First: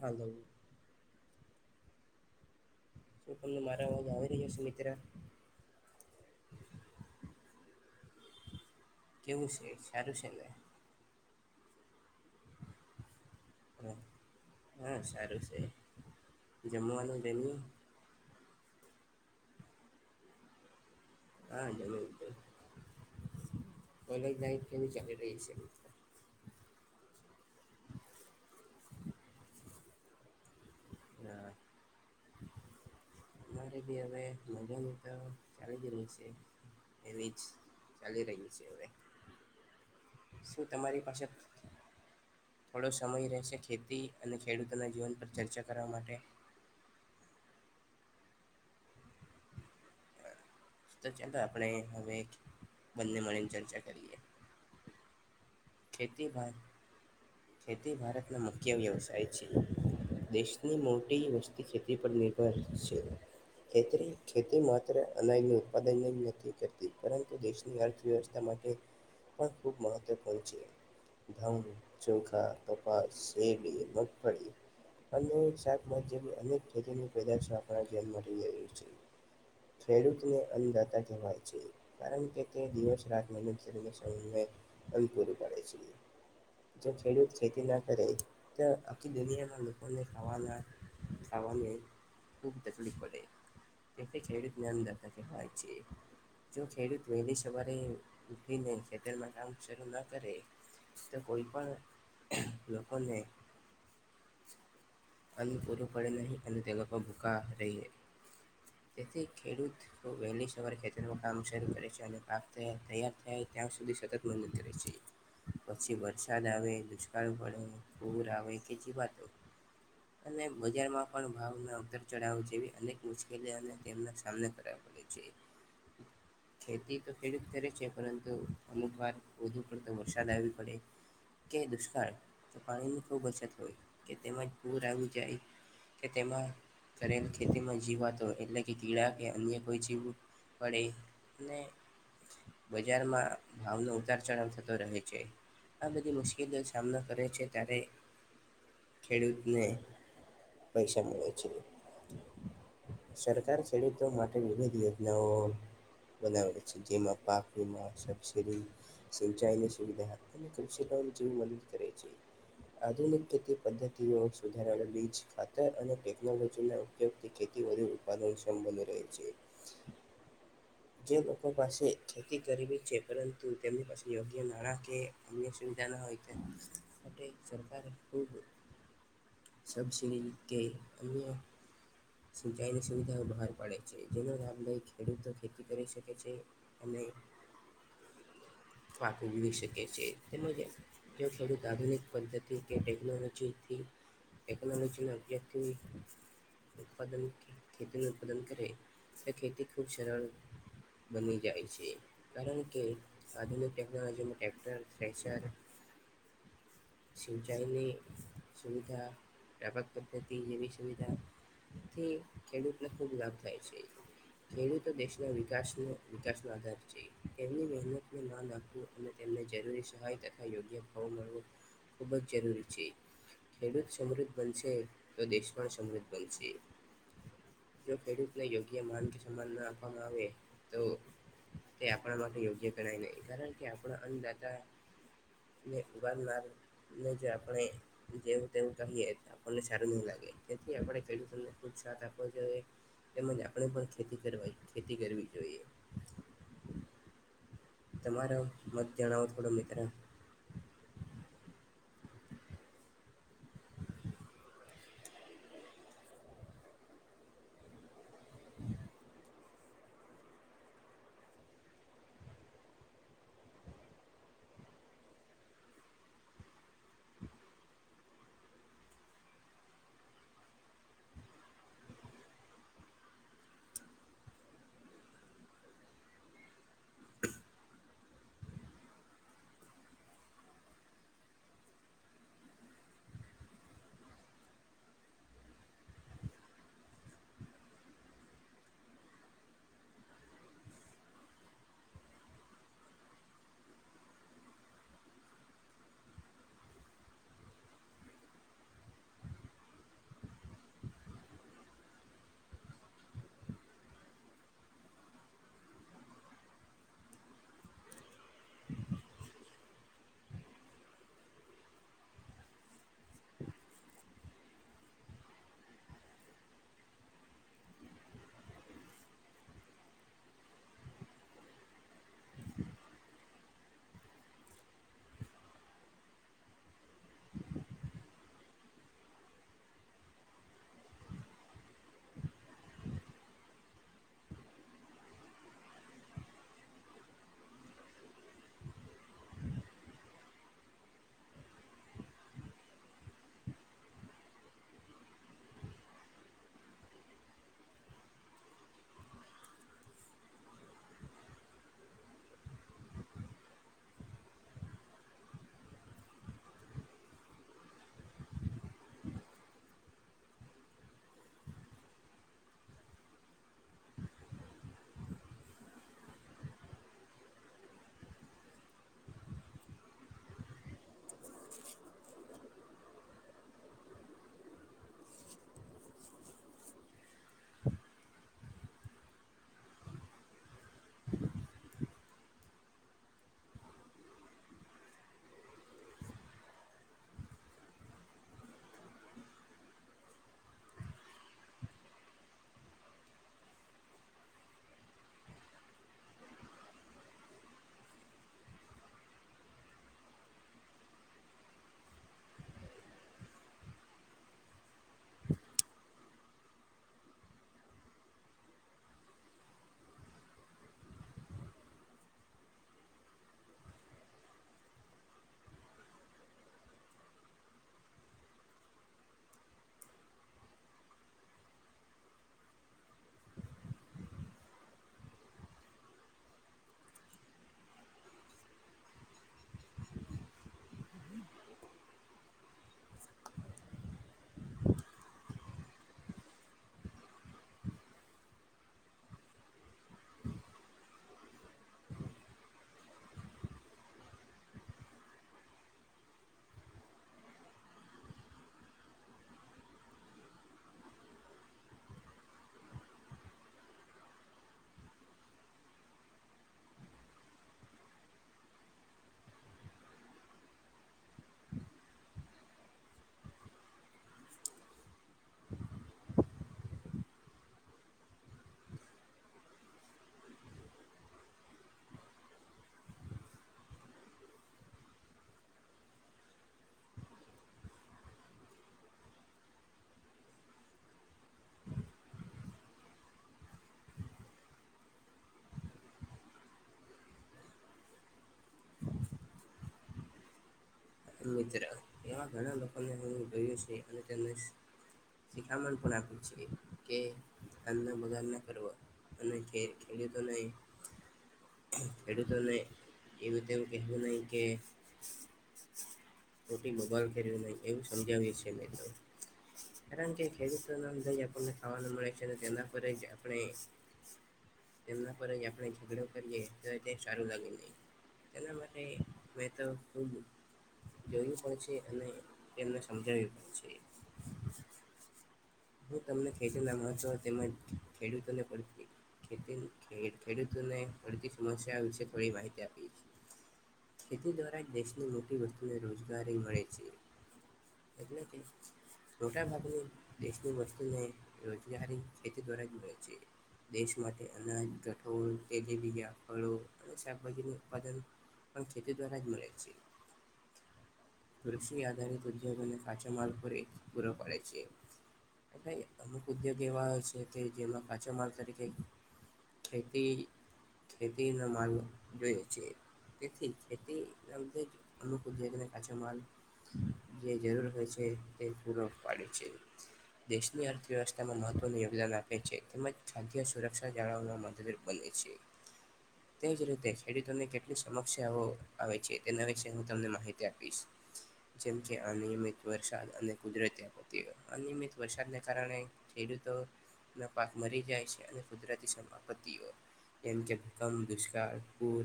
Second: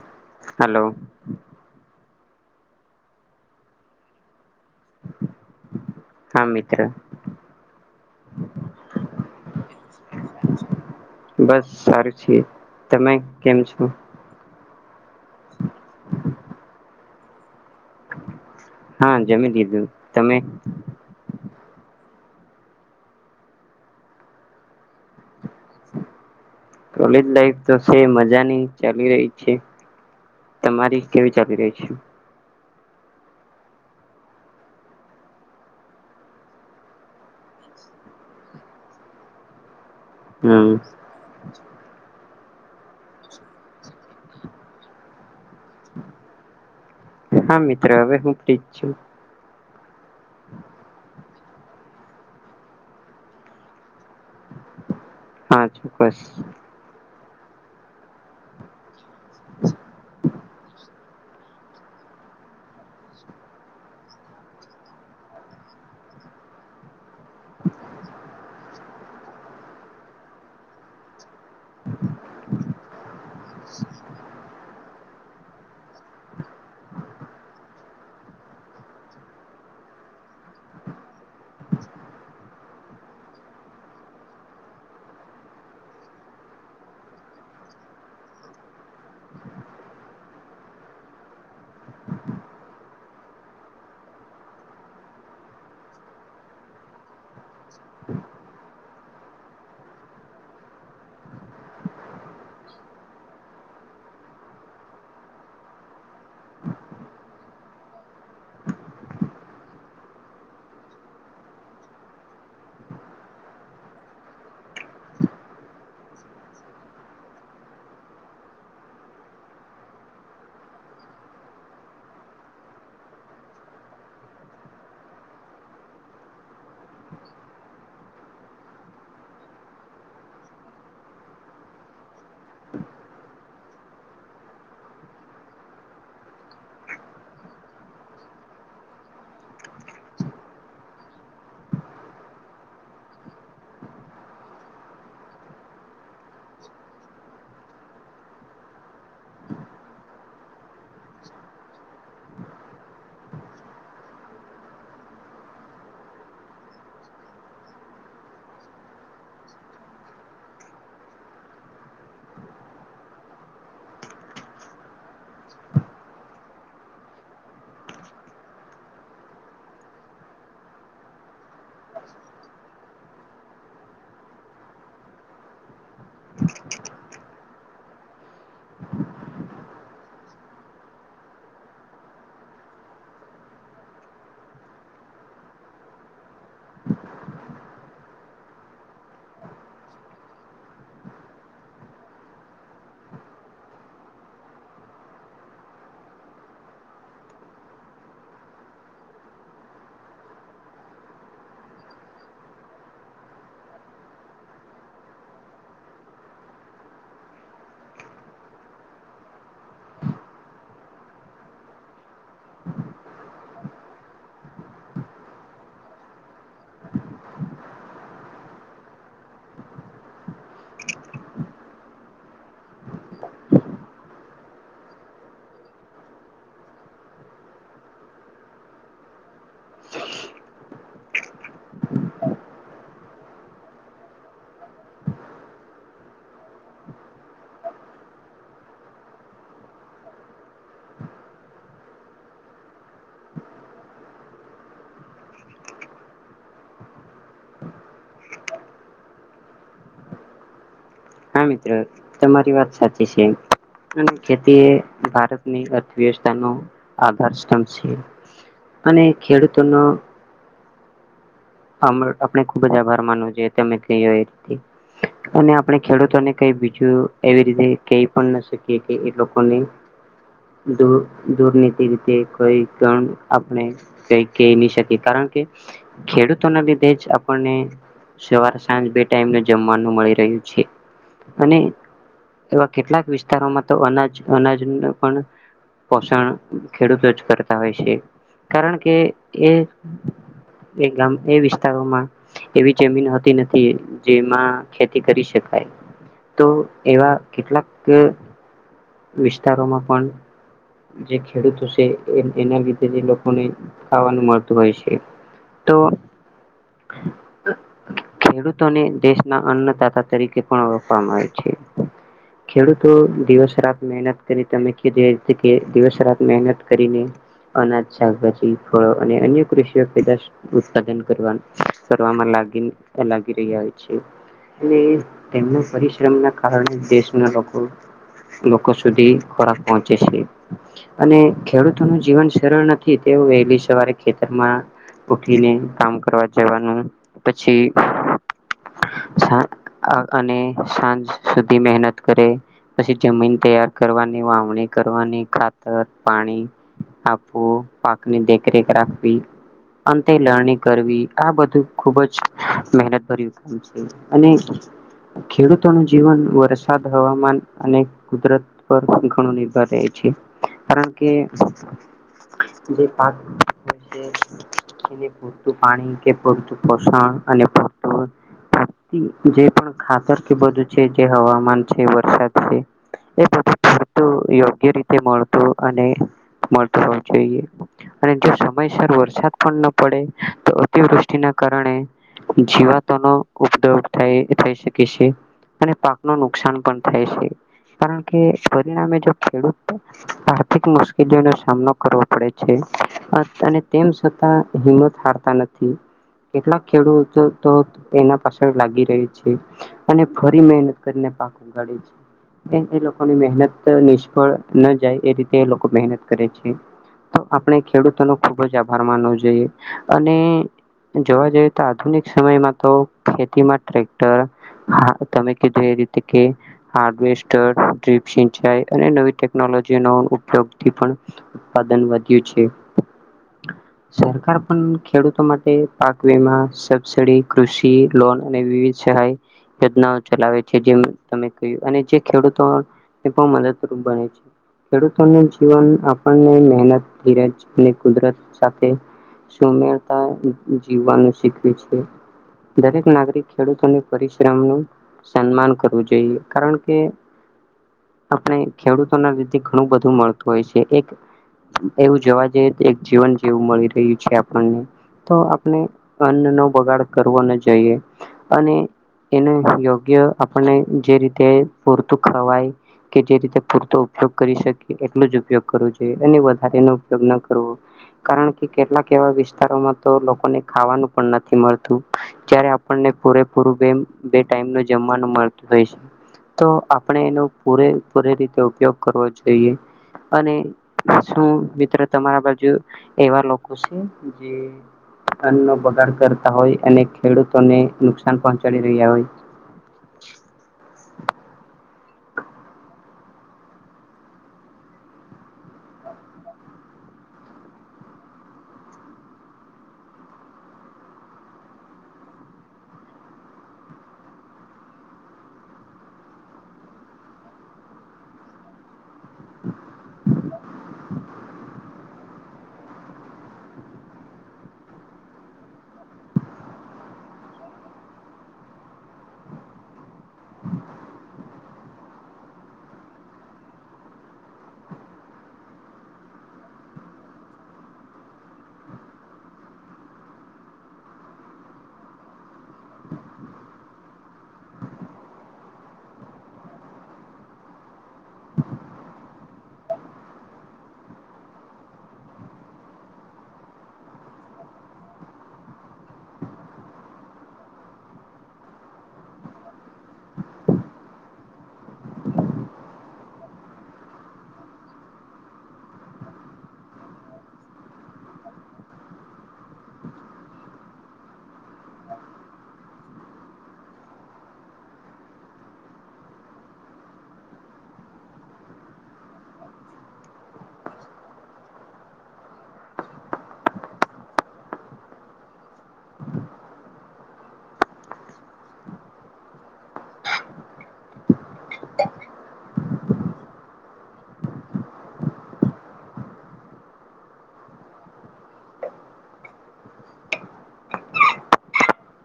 હાલો hello. તમને મારા અવાજ આવી રહ્યા છે. મિત્ર હા મિતિત્ર. કેવું છે સારું છે. બસ સારું છે તમે કેમ છો. હા હા સારું છે જમવાનું જમ્યું. હા જમી દીધું તમે. હા એ. કોલેજાય કેવી ચાલી રહી છે. કોલેજ લાઈફ તો છે મજાની ચાલી રહી છે. તમારી કેવી હા ચાલી રહી છે. અમારે બી હવે મજાનું તો ચ જ રહી છે. એવીજ ચાલી રહી છે હવે. શું હમ તમારી પાસેળ. થોડો સમય રહેશે ખેતી અને ખેડૂતોના જીવન પર ચર્ચા કરવા માટે. હા મિત્ર હવે હું ઠીક છું. તો ચાલો આપણે હવે બંને મળીને ચર્ચા કરીએ. હા ચોક્કસ. ખેતી ભા ખેતી ભારતનો મુખ્ય વ્યવસાય છે. દેશની મોટી વસ્તી ખેતી પર નિર્ભર છે. ખેત ખેતી માત્ર અનાયું ઉત્પાદન નથી કરતી. પરંતુ દેશની અર્થવ્યવસ્થા માટે પણ ખૂબ મહત્વપૂર્ણ છે. ધમ ચોખા કપાસ શેડી મગફળી. અને શાક જે અનેક ખેતી પેશ આપ છે. ખેડૂતને અનદાતા કહેવાય છે કારણ કે તે દિવસ રાત મન ખ સમ. અમ પૂરું પાડે છે. જો ખેડૂત ખેતી ના કરે તો આખી દુનિયામાં લોકોને ખાવાના. સાવાને ખૂબ દચલી પડે. એટલે ખેડૂતનેંદતા છે. જો ખેડૂત વહેલી સવારે ઉઠીને ખેતરમાં કામ. શરૂ ના કરે તો કોઈ પણ લોકોને. અનુ પૂરોું પડે નહીં અને તેગ પર ભૂકા રહી. તેથી ખેડૂત વહેલી સવારે ખેત કામ શરૂ કરે છે અને પા તૈયાર થાય. ત્યાં સુધી સતત મંદ રહેે છે. પછી વરસાદ આવે દુષ્કાળ પડે પૂર આવે ખેચી વાતો. અને બજારમાં પણ ભાવ અંતર ચાવ જેવી અનેક મુશ્કેલીઓને તેમના સામના કર. ખેતી તો ખેડૂત કરે છે પરંતુ અમુક વાર. વધુ પડતો વરસાદ આવી પડે. કે દુષ્કાળ તો પાણીની ખૂબ અછત હોય કે તેમજ પૂર આવી જાય. કે તેમાં કરેલ ખેતીમાં જીવાતો એટલે કે કીળ કે અન્ય કોઈ જીવ. પડે ને બજારમાં ભાવનો. ાર ચ થતો રહે છે આ બધી મુશ્કેલી સામનો કરે છે ત્યારે. ખેડૂતને પૈસા મળે છે. સરકાર ખેડૂતો માટે વિવિધ યોજનાઓ. બનાવે છે જેમાં પાખડીમાં સબસીડી. સિચ સુવિધા અને ક જેવી મદદ કરે છે. આધુનિક ખેતી પદ્ધતિઓ સુધારા બીજ ખાતર અને ટેકનોલોજી ના ઉપયોગથી ખેતી. ઉત્પાદન સંબંધ રહે છે. જે લોકો પાસે ખેતી કરવી છે પરંતુ તેમની પાસે યોગ્ય નાણાં કે અન્ય સુવિધા ના હોય તે માટે સરક ખૂબ સબસીિડી ગ અ સિંચાઈની સુવિધાઓ બહાર પાડે છે જેનો લાભ લઈ ખેડૂતો ખેતી કરી શકે છે અને [inaudible] વી શકે છે તેમજ ખેડૂત આધુનિક પદ્ધતિ કે ટેકનોલોજી ટેકનોલોજી ના અભ્યતિ ઉત્પાદન ખેતીનું ઉત્પાદન કરે ખેતી ખૂબ સરળ બની જાય છે કારણ કે આધુનિક ટેકનોલોજીમાં ટક્ટર શિંચાઈની સુવિધ વ્યાપક પદ્ધતિ જેવી સુવિધાથી ખેડૂતને ખૂબ લાભ થાય છે. ખેડૂતો દેશના વિકાસ વિકાસ ન આધાર છે તેમની મહેનતને માન આપવું રૂરી સહાયાયોગ્ય ભાવ મળવો ખૂબ જ જરૂરી છે. ખેડૂત સમૃદ્ધ બનશે તો દેશમાં સમૃદ્ધ બનશે. જો ખેડૂતને યોગ્ય માન કે સમાન ના આપવામાં આવે તો તે આપણા માટે યોગ્ય ગણાય નહીં કારણ કે આપણા અનદાતા. ઉરનાર ને આપણે જેવું કહીએ આપણને સારું નહી લાગે. જેથી આપણે ખેડૂતો ને પોસ્સાન આપવો જોઈએ. તેમજ આપણે પણ ખેતી કરવા ખેતી કરવી જોઈએ. તમારો મત જણાવો થોડો મિત્ર. હા મિત્રો તમારી વાત સાચી છે. અને ખેતી એ ભારતની અર્થવ્યવસ્થા ન આધાર સ્તંભ છે. અને ખેડૂતોનો. મ આપણે ખુબ જ આભાર માનવો જોઈએ તમે ક એ રી. અને આપણે ખેડૂતોને કઈ બીજું એવી રીતે કઈ પણ ના શકીએ કે એ લોકોને. દૂર દુરનીતિ રીતે કોઈ ગણ આપણે કઈ કહી નહી શકીએ કારણ કે ખેડૂત ના લીધે જ આપણને સવાર સાંજ બે ટાઈમ જમવાનું મળી રહ્યું છે. અને એવા કેટલાક વિસ્તારોમાં તો અનાજ અનાજ પણ પોષણ ખેડૂતો જ કરતા હોય છે કારણ કે એ એક ગામ એ વિસ્તારોમાં એવી જમીન હોતી નથી જેમાં ખેતી કરી શકાય. તો એવા કેટલાક વિસ્તારોમાં પણ જે ખેડૂતો છે એના લીધે જે લોકોને ખાવાનું મળતું હોય છે. તો [inaudible] ખેડૂતોને દેશના અન્નદાતા તરીકે પણ ઓળખવામાં આવે છે. ખેડૂતો દિવસ રાત મહેનત કરી તમે ખેતી એ કે દિવસ રાત મહેનત કરીને અનાજ શાકભાજી અને અન્ય કૃષિઓ પેદાશ ઉત્પાદન કરવા કરવામાં [unintelligible] લાગી રહી આવ્યું છે. છે અને તેમનો પરિશ્રમ ના કારણે દેશના લોકો લોકો સુધી ખોરાક પહોંચે છે. અને ખેડૂતોનું જીવન સરળ નથી તેવું વહેલી સવારે ખેતરમાં ઉઠી ને કામ કરવા જવાનું પછી અને સાંજ સુધી મહેનત કરે પછી જમીન તૈયાર કરવાની વાવણી કરવાની ખાતર પાણી આખું પાકની દેખરેખ રાખવી અંતે લરણી કરવી આ બધું ખુબ જ મહેનતભર્યું કામ છે અને ખેડૂતોનું જીવન વરસાદ હવામાન અને કુદરત પર ઘણું નિર્ભર રહે છે કારણ કે જે [unintelligible] પૂરતું પાણી કે પૂરતું પોષણ અને [unintelligible] જે પણ ખાતર કે બધું છે જે હવામાન છે વરસાદ છે. એ બધું પૂરતું યોગ્ય રીતે મળતું અને મળતું હોવું જોઈએ અને જો સમયસર વરસાદ પણ ન પડે તો અતિવૃષ્ટિના કારણે જીવાતોનો ઉદભવ થય થઈ શકે છે. અને પાકનું નુકસાન પણ થાય છે. કારણ કે પરિણામે જો ખેડૂત આર્થિક મુશ્કેલીઓનો સામનો કરવો પડે છે. અને તેમ છતાં હિંમત હારતા નથી. કેટલાક ખેડૂતો તો એના પાછળ લાગી રહી છે અને ફરી મહેનત કરીને પાક ઉઘાડે છે. એ લોકોની મહેનત નિષ્ફળ ના જાય એ રીતે એ લોકો મહેનત કરે છે. તો આપણે ખેડૂતોનો ખુબ જ આભાર માનવો જોઈએ અને જોવા જઈએ તો આધુનિક સમયમાં તો ખેતીમાં ટ્રેક્ટર હા તમે કીધું એ રીતે કે હાર્ડવેસ- જીપ સિંચાઈ અને નવી ટેક્નોલોજીનો ઉપયોગથી પણ ઉત્પાદન વધ્યું છે. [inaudible] સરકાર પણ ખેડૂતો માટે પાક વીમા સબસીડી કૃષિ લોન અને વિવિધ ચાય યોજનાઓ ચલાવે છે જે તમે ક્યું અને જે ખેડૂતોને એ પણ મદદરૂપ બને છે. ખેડૂતોનું જીવન આપણને મહેનત ધીરજ અને કુદરત સાથે સુમેરતા જીવવાનું શીખ્યું છે. દરેક નાગરિક ખેડૂતોને પરિશ્રમનું સન્માન કરવું જોઈએ કારણ કે [inaudible] આપણે ખેડૂતોના લીધે ઘણું બધું મળતું હોય છે એક એવું જવા જઈએ તો એક જીવન જેવું મળી રહ્યું છે આપણને તો આપણે અન્ન નો બગાડ કરવો ન જોઈએ અને [unintelligible] યોગ્ય આપણને જે રીતે પૂરતું ખવાય કે જે રીતે પૂરતો ઉપયોગ કરી શકી એટલું જ ઉપયોગ કરવો જોઈએ અને વધારે [unintelligible] કારણ કે કેટલાક એવા વિસ્તારોમાં તો લોકોને ખાવાનું પણ નથી મળતું [unintelligible] આપને પૂરેૂું [unintelligible] બે ટાઈમ જમવાનું મળતું હોય છે તો આપણે એનો પૂરેપૂરી રીતે ઉપયોગ કરવો જોઈએ અને શું મિત્ર તમારા બાજુ એવા લોકો [inaudible] [unintelligible] બગાડ કરતા હોય અને ખેડૂતોને નુકસાન પહોંચાડી રહ્યા હોય [inaudible] [inaudible] [unintelligible] કે અન બગાર ના કરવા [unintelligible] ખેલી તો નહી ખેડૂતો [unintelligible] ને એવુંતે કહેવું નહી કે મોોટી બબાલ ખેર નહી એવું સમજાવ્યું [inaudible] કારણ કે ખેડૂતોન [inaudible] [inaudible] આપણને ખાવાનું મળે છે અને તેના પર જ આપણે તેમના પર જ આપણે [unintelligible] [inaudible] [inaudible] [unintelligible] એના માટે મેં તો જોયું પણ છે અને એમને સમજાવ્યું પણ છે હું તમને ખેતી ના [unintelligible] તેમજ ખેડૂત [inaudible] ખેડૂતોને પડતી સમસ્યા વિશે થોડી માહિતી આપીએ છે ખેતી દ્વારા દેશની મોટી વસ્તુને રોજગારી મળે છે એટલે કે [unintelligible] દેશની વસ્તીને રોજગારી ખેતી દ્વારા જ મળે છે. દેશ માટે અનાજ, કઠોળ, ખેતીબીજ, ફળો અને શાકભાજીનુ ઉત્પાદન પણ ખેતી દ્વારા જ મળે છે. વૃક્ષી આધારિત ઉદ્યોગને કાચ માલખોરી પૂર પાડ છે [unintelligible] અમુક ઉદ્યોગ એવા છે કે જેમાં કાચો માલ તરીકે ખેતી ખેતી ન માલ જોય છે તેથી ખેતી ના અનુકૂલ છે કાચા માલ જે જરૂર હોય છે તે પૂરરો પાડ છે દેશની અર્થવ્યવસ્થામાં મહત્વનું યોગદાન આપે છે તેમજ ખાદ્ય સુરક્ષા જાળવ [unintelligible] [inaudible] તેજ રીતે ખેડૂતોની કેટલી સમસ્યાઓ આવે છે તેના વિશે હું તમને માહિતી આપીશ જેમ અનયમિત વરસાદઅને કુદરતી [inaudible] કારણે ખેડૂતોના પાક મરી જાય છે અને કુદરતી આપત્તિઓ જેમ કે ભૂકંપ દુષ્કાળ પૂર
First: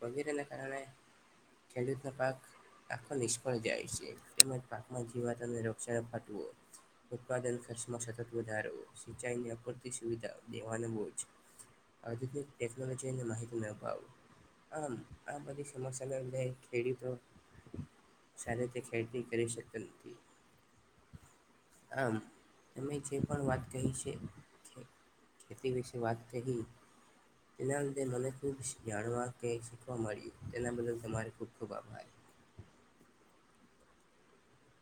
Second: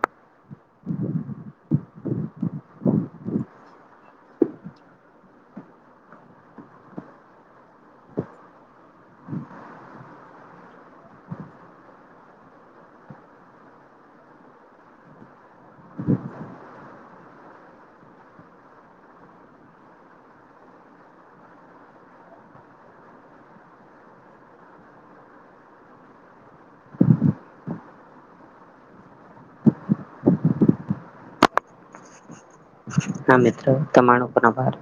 વગેરેના કારણે ખેડૂતનો પાક આખો નિષ્ફળ જાય છે તેમજ પાકમાં જીવાતોને રક્ષણ અપાટવું ઉત્પાદન ખર્ચમાં સતત વધારો સિંચાઈની અપૂરતી સુવિધા દેવાનું [unintelligible] આધુનિક ટેકનોલોજીને માહિતી મે અળપાવો આમ આ બધી સમસા ના ખેડીતો સારી રીતે ખેતી કરી શકતો નથી આમ અમે જે પણ વાત કહી છે ખેતી વિશે વાત કહી તેના લધે મને ખુબ જાણવા કે શીખવા મળ્યું તેના બદલ તમારે ખૂબ ખુબ આભાર હા મિત્રો તમારો પણ આભાર